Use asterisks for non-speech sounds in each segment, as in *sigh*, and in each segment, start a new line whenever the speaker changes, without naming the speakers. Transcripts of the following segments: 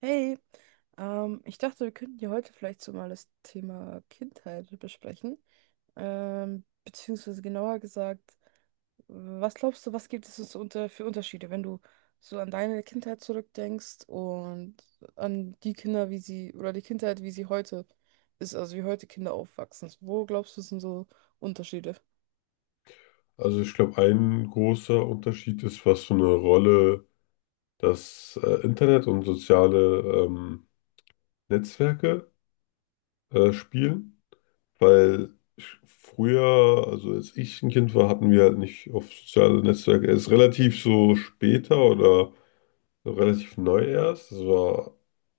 Hey, ich dachte, wir könnten ja heute vielleicht so mal das Thema Kindheit besprechen. Beziehungsweise genauer gesagt, was glaubst du, was gibt es so für Unterschiede, wenn du so an deine Kindheit zurückdenkst und an die Kinder, wie sie, oder die Kindheit, wie sie heute ist, also wie heute Kinder aufwachsen? Wo glaubst du, sind so Unterschiede?
Also ich glaube, ein großer Unterschied ist, was für eine Rolle das Internet und soziale ähm, Netzwerke spielen. Weil ich, früher, also als ich ein Kind war, hatten wir halt nicht auf soziale Netzwerke. Erst relativ so später oder so relativ neu erst. Das war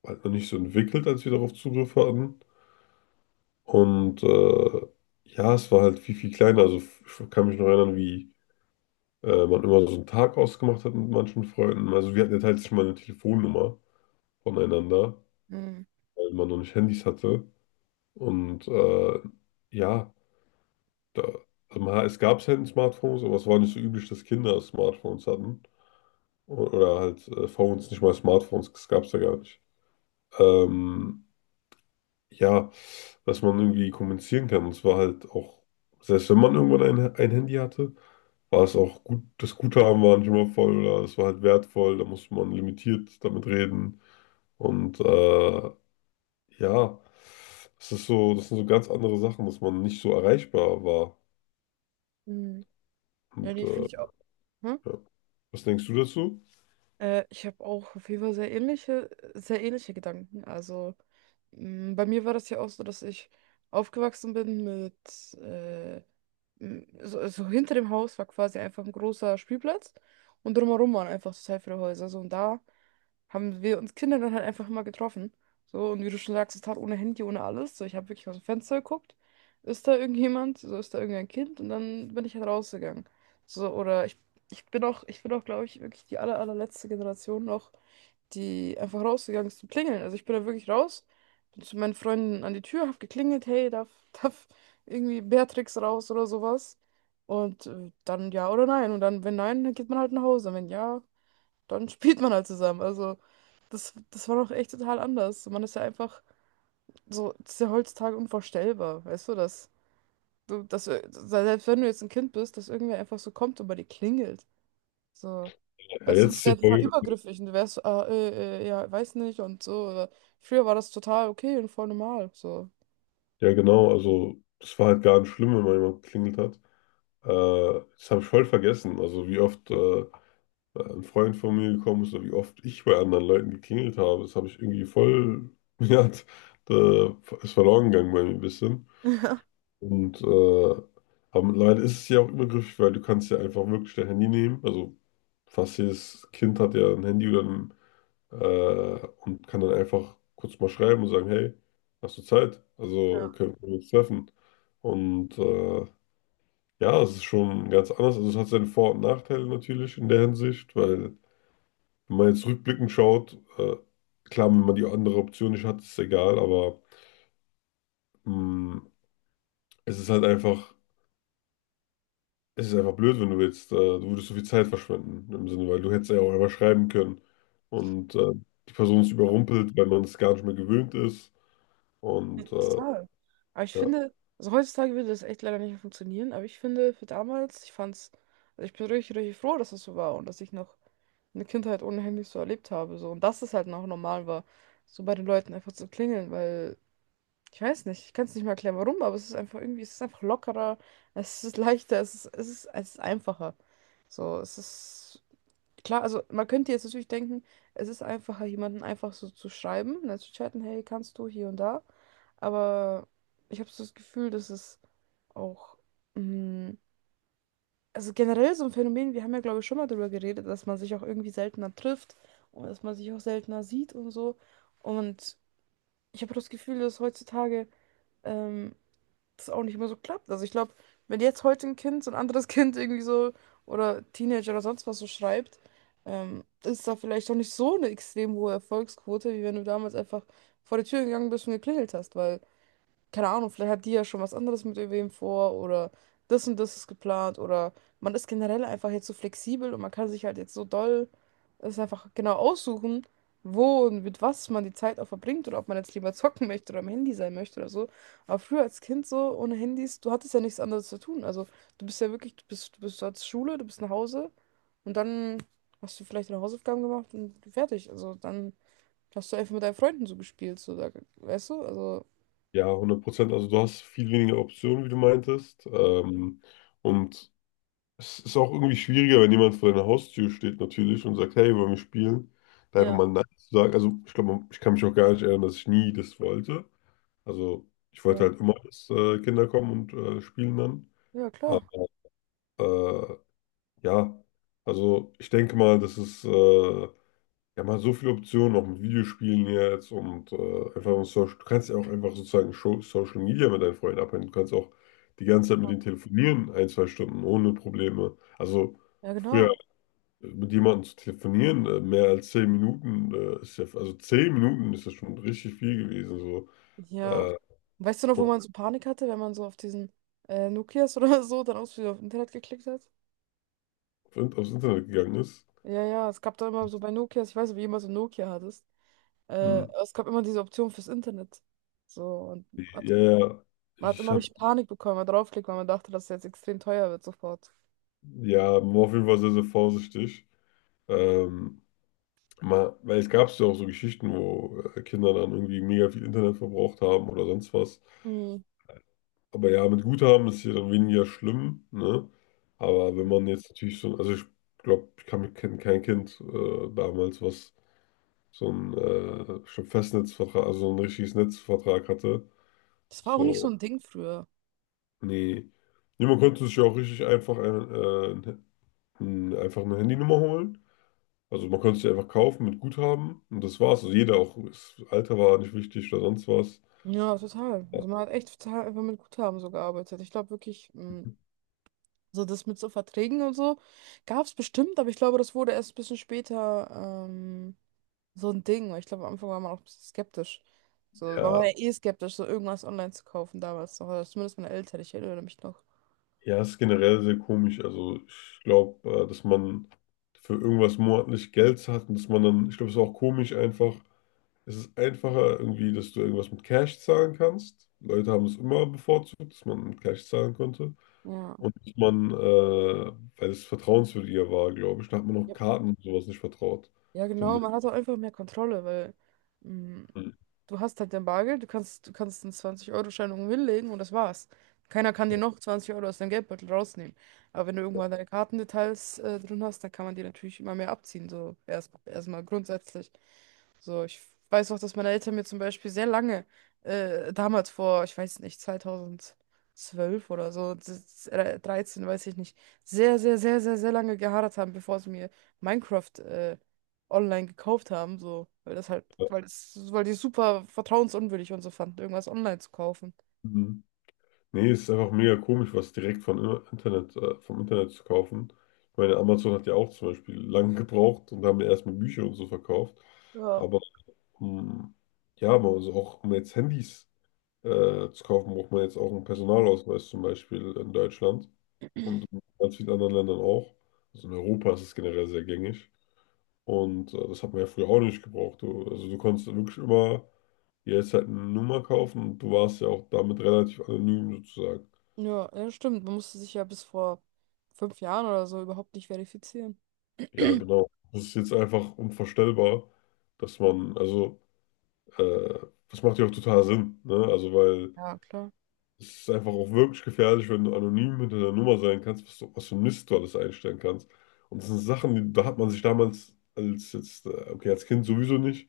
halt noch nicht so entwickelt, als wir darauf Zugriff hatten. Und ja, es war halt viel, viel kleiner. Also ich kann mich noch erinnern, wie man immer so einen Tag ausgemacht hat mit manchen Freunden. Also wir hatten ja teilweise mal eine Telefonnummer voneinander,
Hm.
weil man noch nicht Handys hatte. Und ja, da, also man, es gab selten Smartphones, aber es war nicht so üblich, dass Kinder Smartphones hatten. Oder halt Phones, nicht mal Smartphones, das gab es ja gar nicht. Ähm, ja, dass man irgendwie kommunizieren kann. Und es war halt auch, selbst wenn man irgendwann ein Handy hatte, war es auch gut, das Guthaben war nicht immer voll oder es war halt wertvoll, da musste man limitiert damit reden. Und ja, das ist so, das sind so ganz andere Sachen, dass man nicht so erreichbar war.
Hm. Ja,
Und
die
äh,
finde ich auch.
ja. Was denkst du dazu?
Ich habe auch auf jeden Fall sehr ähnliche Gedanken. Also bei mir war das ja auch so, dass ich aufgewachsen bin mit äh, so hinter dem Haus war quasi einfach ein großer Spielplatz und drumherum waren einfach total viele Häuser. So, und da haben wir uns Kinder dann halt einfach immer getroffen. So, und wie du schon sagst, total ohne Handy, ohne alles. So, ich habe wirklich aus dem Fenster geguckt. Ist da irgendjemand? So, ist da irgendein Kind? Und dann bin ich halt rausgegangen. So, oder ich bin auch, glaube ich, wirklich die allerletzte Generation noch, die einfach rausgegangen ist zum Klingeln. Also ich bin da wirklich raus, bin zu meinen Freunden an die Tür, hab geklingelt, hey, darf, *laughs* darf irgendwie Beatrix raus oder sowas. Und dann ja oder nein. Und dann, wenn nein, dann geht man halt nach Hause. Und wenn ja, dann *laughs* spielt man halt zusammen. Also das war noch echt total anders. Man ist ja einfach so, das ist ja heutzutage unvorstellbar, weißt du, dass selbst wenn du jetzt ein Kind bist, dass irgendwer einfach so kommt und bei dir klingelt. So.
Ja,
Weißt du,
jetzt
das
ist ja,
wäre total
voll-
übergriffig und du wärst so, ah, ja, weiß nicht und so. Oder früher war das total okay und voll normal. So.
Ja, genau, also das war halt gar nicht schlimm, wenn mal jemand geklingelt hat. Das habe ich voll vergessen. Also wie oft da ein Freund von mir gekommen ist oder wie oft ich bei anderen Leuten geklingelt habe. Das habe ich irgendwie voll, *laughs* ja, da ist verloren gegangen bei mir ein bisschen.
*laughs*
Und äh, aber leider ist es ja auch übergriffig, weil du kannst ja einfach wirklich dein Handy nehmen. Also fast jedes Kind hat ja ein Handy oder und kann dann einfach kurz mal schreiben und sagen, hey, hast du Zeit? Also
Ja.
können wir uns treffen. Und ja, es ist schon ganz anders. Also es hat seine Vor- und Nachteile natürlich in der Hinsicht, weil wenn man jetzt rückblickend schaut, klar, wenn man die andere Option nicht hat, ist egal, aber mh, es ist halt einfach, es ist einfach blöd, wenn du jetzt, du würdest so viel Zeit verschwenden, im Sinne, weil du hättest ja auch einfach schreiben können und die Person ist überrumpelt, weil man es gar nicht mehr gewöhnt ist
Ja,
und
total. Aber ich
ja,
finde, also heutzutage würde das echt leider nicht mehr funktionieren, aber ich finde, für damals, ich fand's, also ich bin richtig froh, dass das so war und dass ich noch eine Kindheit ohne Handys so erlebt habe. So. Und dass es halt noch normal war, so bei den Leuten einfach zu klingeln, weil ich weiß nicht, ich kann es nicht mal erklären, warum, aber es ist einfach irgendwie, es ist einfach lockerer, es ist leichter, es ist einfacher. So, es ist klar, also man könnte jetzt natürlich denken, es ist einfacher, jemanden einfach so zu schreiben, ne, zu chatten, hey, kannst du hier und da. Aber ich habe so das Gefühl, dass es auch, mh, also generell so ein Phänomen, wir haben ja, glaube ich, schon mal darüber geredet, dass man sich auch irgendwie seltener trifft und dass man sich auch seltener sieht und so. Und ich habe das Gefühl, dass heutzutage. Ähm, das auch nicht mehr so klappt. Also ich glaube, wenn jetzt heute ein Kind so ein anderes *laughs* Kind irgendwie so oder Teenager oder sonst was so schreibt, ist da vielleicht auch nicht so eine extrem hohe Erfolgsquote, wie wenn du damals einfach vor die Tür gegangen bist und geklingelt hast, weil keine Ahnung, vielleicht hat die ja schon was anderes mit irgendwem vor oder das und das ist geplant oder man ist generell einfach jetzt so flexibel und man kann sich halt jetzt so doll es einfach genau aussuchen, wo und mit was man die Zeit auch verbringt oder ob man jetzt lieber zocken möchte oder am Handy sein möchte oder so. Aber früher als Kind so ohne Handys, du hattest ja nichts anderes zu tun. Also du bist ja wirklich, du Schule, du bist nach Hause und dann hast du vielleicht deine Hausaufgaben gemacht und fertig. Also dann hast du einfach mit deinen Freunden so gespielt, so da, weißt du? Also
ja, 100%, also du hast viel weniger Optionen, wie du meintest und es ist auch irgendwie schwieriger, wenn jemand vor deiner Haustür steht natürlich und sagt, hey, wollen wir spielen? Da einfach
ja.
mal Nein zu sagen. Also ich glaube, ich kann mich auch gar nicht erinnern, dass ich nie das wollte. Also ich wollte halt immer, dass Kinder kommen und spielen dann.
Ja,
Aber
klar.
äh, ja, also ich denke mal, das ist ja, man hat so viele Optionen auch mit Videospielen jetzt und einfach mit Social. Du kannst ja auch einfach sozusagen Social Media mit deinen Freunden abhängen. Du kannst auch die ganze Zeit mit denen telefonieren, ein, zwei Stunden ohne Probleme. Also
Ja,
früher
genau.
mit jemandem zu telefonieren, mehr als 10 Minuten ist ja, also 10 Minuten ist ja schon richtig viel gewesen, so
Ja.
äh,
Weißt du noch, wo
und
man so Panik hatte, wenn man so auf diesen Nokias *laughs* oder so dann aus auf Internet geklickt hat?
aufs Internet gegangen ist.
Ja, ja, es gab da immer so bei Nokias, ich weiß nicht, wie immer so ein Nokia hattest.
Hm.
Es gab immer diese Option fürs Internet. So, und
Ja, ja,
man hat
ich
immer
hatte,
richtig Panik bekommen, wenn man draufklickt, weil man dachte, dass es jetzt extrem teuer wird sofort.
ja, war auf jeden Fall sehr, sehr vorsichtig. Ähm, Mal, weil es gab ja auch so Geschichten, wo Kinder dann irgendwie mega viel Internet verbraucht haben oder sonst was.
Mhm.
Aber ja, mit Guthaben ist hier dann weniger schlimm, ne? Aber wenn man jetzt natürlich so, also ich glaube, ich kann mich kein Kind damals, was so ein schon Festnetzvertrag, also so ein richtiges Netzvertrag hatte.
Das war auch nicht so
So,
ein Ding früher.
nee. Niemand konnte sich ja auch richtig einfach einfach eine Handynummer holen. Also man konnte sie einfach kaufen mit Guthaben und das war's. Also jeder auch, das Alter war nicht wichtig oder sonst was.
Ja, total. Also man hat echt total einfach mit Guthaben so gearbeitet. Ich glaube wirklich, also das mit so Verträgen und so gab es bestimmt, aber ich glaube, das wurde erst ein bisschen später so ein Ding. Weil ich glaube, am Anfang war man auch ein bisschen skeptisch. So, war man
Ja,
ja eh skeptisch, so irgendwas online zu kaufen damals noch. Oder zumindest meine Eltern, ich erinnere mich noch.
ja, ist generell sehr komisch. Also ich glaube, dass man für irgendwas monatlich Geld hat und dass man dann, ich glaube, es ist auch komisch einfach. Es ist einfacher irgendwie, dass du irgendwas mit Cash zahlen kannst. Leute haben es immer bevorzugt, dass man mit Cash zahlen konnte.
Ja.
Und dass man, weil es vertrauenswürdiger war, glaube ich, da hat man auch
Ja,
Karten und sowas nicht vertraut,
ja, genau,
finde
man
ich.
hat auch einfach mehr Kontrolle, weil mm,
Hm.
du hast halt dein Bargeld, du kannst einen 20-Euro-Schein irgendwo hinlegen und das war's. Keiner kann dir
Ja.
noch 20 Euro aus deinem Geldbeutel rausnehmen. Aber wenn du irgendwann deine Kartendetails drin hast, dann kann man dir natürlich immer mehr abziehen. So erstmal grundsätzlich. So, ich weiß auch, dass meine Eltern mir zum Beispiel sehr lange, damals vor, ich weiß nicht, 2012 oder so, 13, weiß ich nicht, sehr lange geharrt haben, bevor sie mir Minecraft, online gekauft haben, so, weil das halt, weil die super vertrauensunwürdig und so fanden, irgendwas online zu kaufen.
Mhm. Nee, es ist einfach mega komisch, was direkt vom Internet zu kaufen. Ich meine, Amazon hat ja auch zum Beispiel lange gebraucht und haben ja erstmal Bücher und so verkauft.
Ja.
Aber ähm, ja, aber also auch um jetzt Handys zu kaufen, braucht man jetzt auch einen Personalausweis zum Beispiel in Deutschland und in ganz vielen anderen Ländern auch. Also in Europa ist es generell sehr gängig. Und das hat man ja früher auch nicht gebraucht. Du, also du konntest wirklich immer dir jetzt halt eine Nummer kaufen und du warst ja auch damit relativ anonym sozusagen.
Ja, ja, stimmt. Man musste sich ja bis vor fünf Jahren oder so überhaupt nicht verifizieren.
Ja,
*clears throat*
genau. Das ist jetzt einfach unvorstellbar, dass man, also, äh, das macht ja auch total Sinn, ne? Also, weil
Ja, klar.
es ist einfach auch wirklich gefährlich, wenn du anonym hinter der Nummer sein kannst, was, du, was für Mist du alles einstellen kannst. Und das sind Sachen, die, da hat man sich damals als jetzt, okay, als Kind sowieso nicht,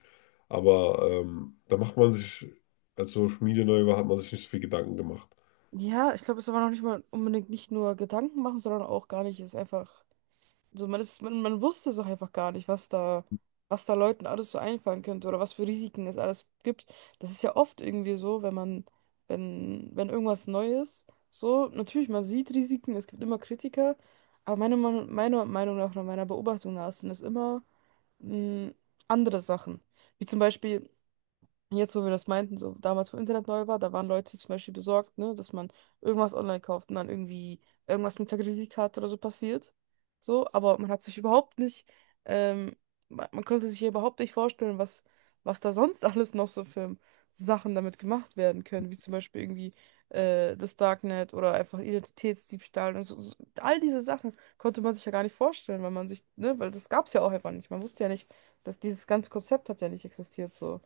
aber da macht man sich, als Social Media neu war, hat man sich nicht so viel Gedanken gemacht.
Ja, ich glaube, es ist aber noch nicht mal unbedingt nicht nur Gedanken machen, sondern auch gar nicht, es einfach. So, man ist, man wusste es auch einfach gar nicht, was da Leuten alles so einfallen könnte oder was für Risiken es alles gibt. Das ist ja oft irgendwie so, wenn man, wenn irgendwas Neues, so, natürlich, man sieht Risiken, es gibt immer Kritiker, aber meiner Meinung nach, nach meiner Beobachtung nach, sind es immer mh, andere Sachen. Wie zum Beispiel, jetzt, wo wir das meinten, so damals, wo Internet neu war, da waren Leute zum Beispiel besorgt, ne, dass man irgendwas online kauft und dann irgendwie irgendwas mit der Kreditkarte oder so passiert. So, aber man hat sich überhaupt nicht, ähm, man konnte sich hier überhaupt nicht vorstellen, was, was da sonst alles noch so für Sachen damit gemacht werden können, wie zum Beispiel irgendwie das Darknet oder einfach Identitätsdiebstahl und so, so. All diese Sachen konnte man sich ja gar nicht vorstellen, weil man sich, ne, weil das gab es ja auch einfach nicht. Man wusste ja nicht, dass dieses ganze Konzept hat ja nicht existiert, so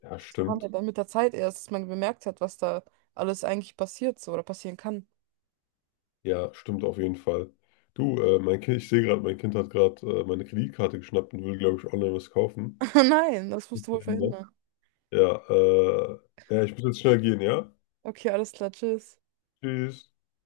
Ja,
kam ja
stimmt.
dann mit der Zeit erst, dass man bemerkt hat, was da alles eigentlich passiert so oder passieren kann.
Ja, stimmt auf jeden Fall. Du, mein Kind, ich sehe gerade, mein Kind hat gerade meine Kreditkarte geschnappt und will, glaube ich, online was kaufen.
*laughs* Nein, das musst du wohl verhindern.
Ja, ja, ich muss jetzt schnell gehen, ja?
Okay, alles klar, tschüss.
Tschüss.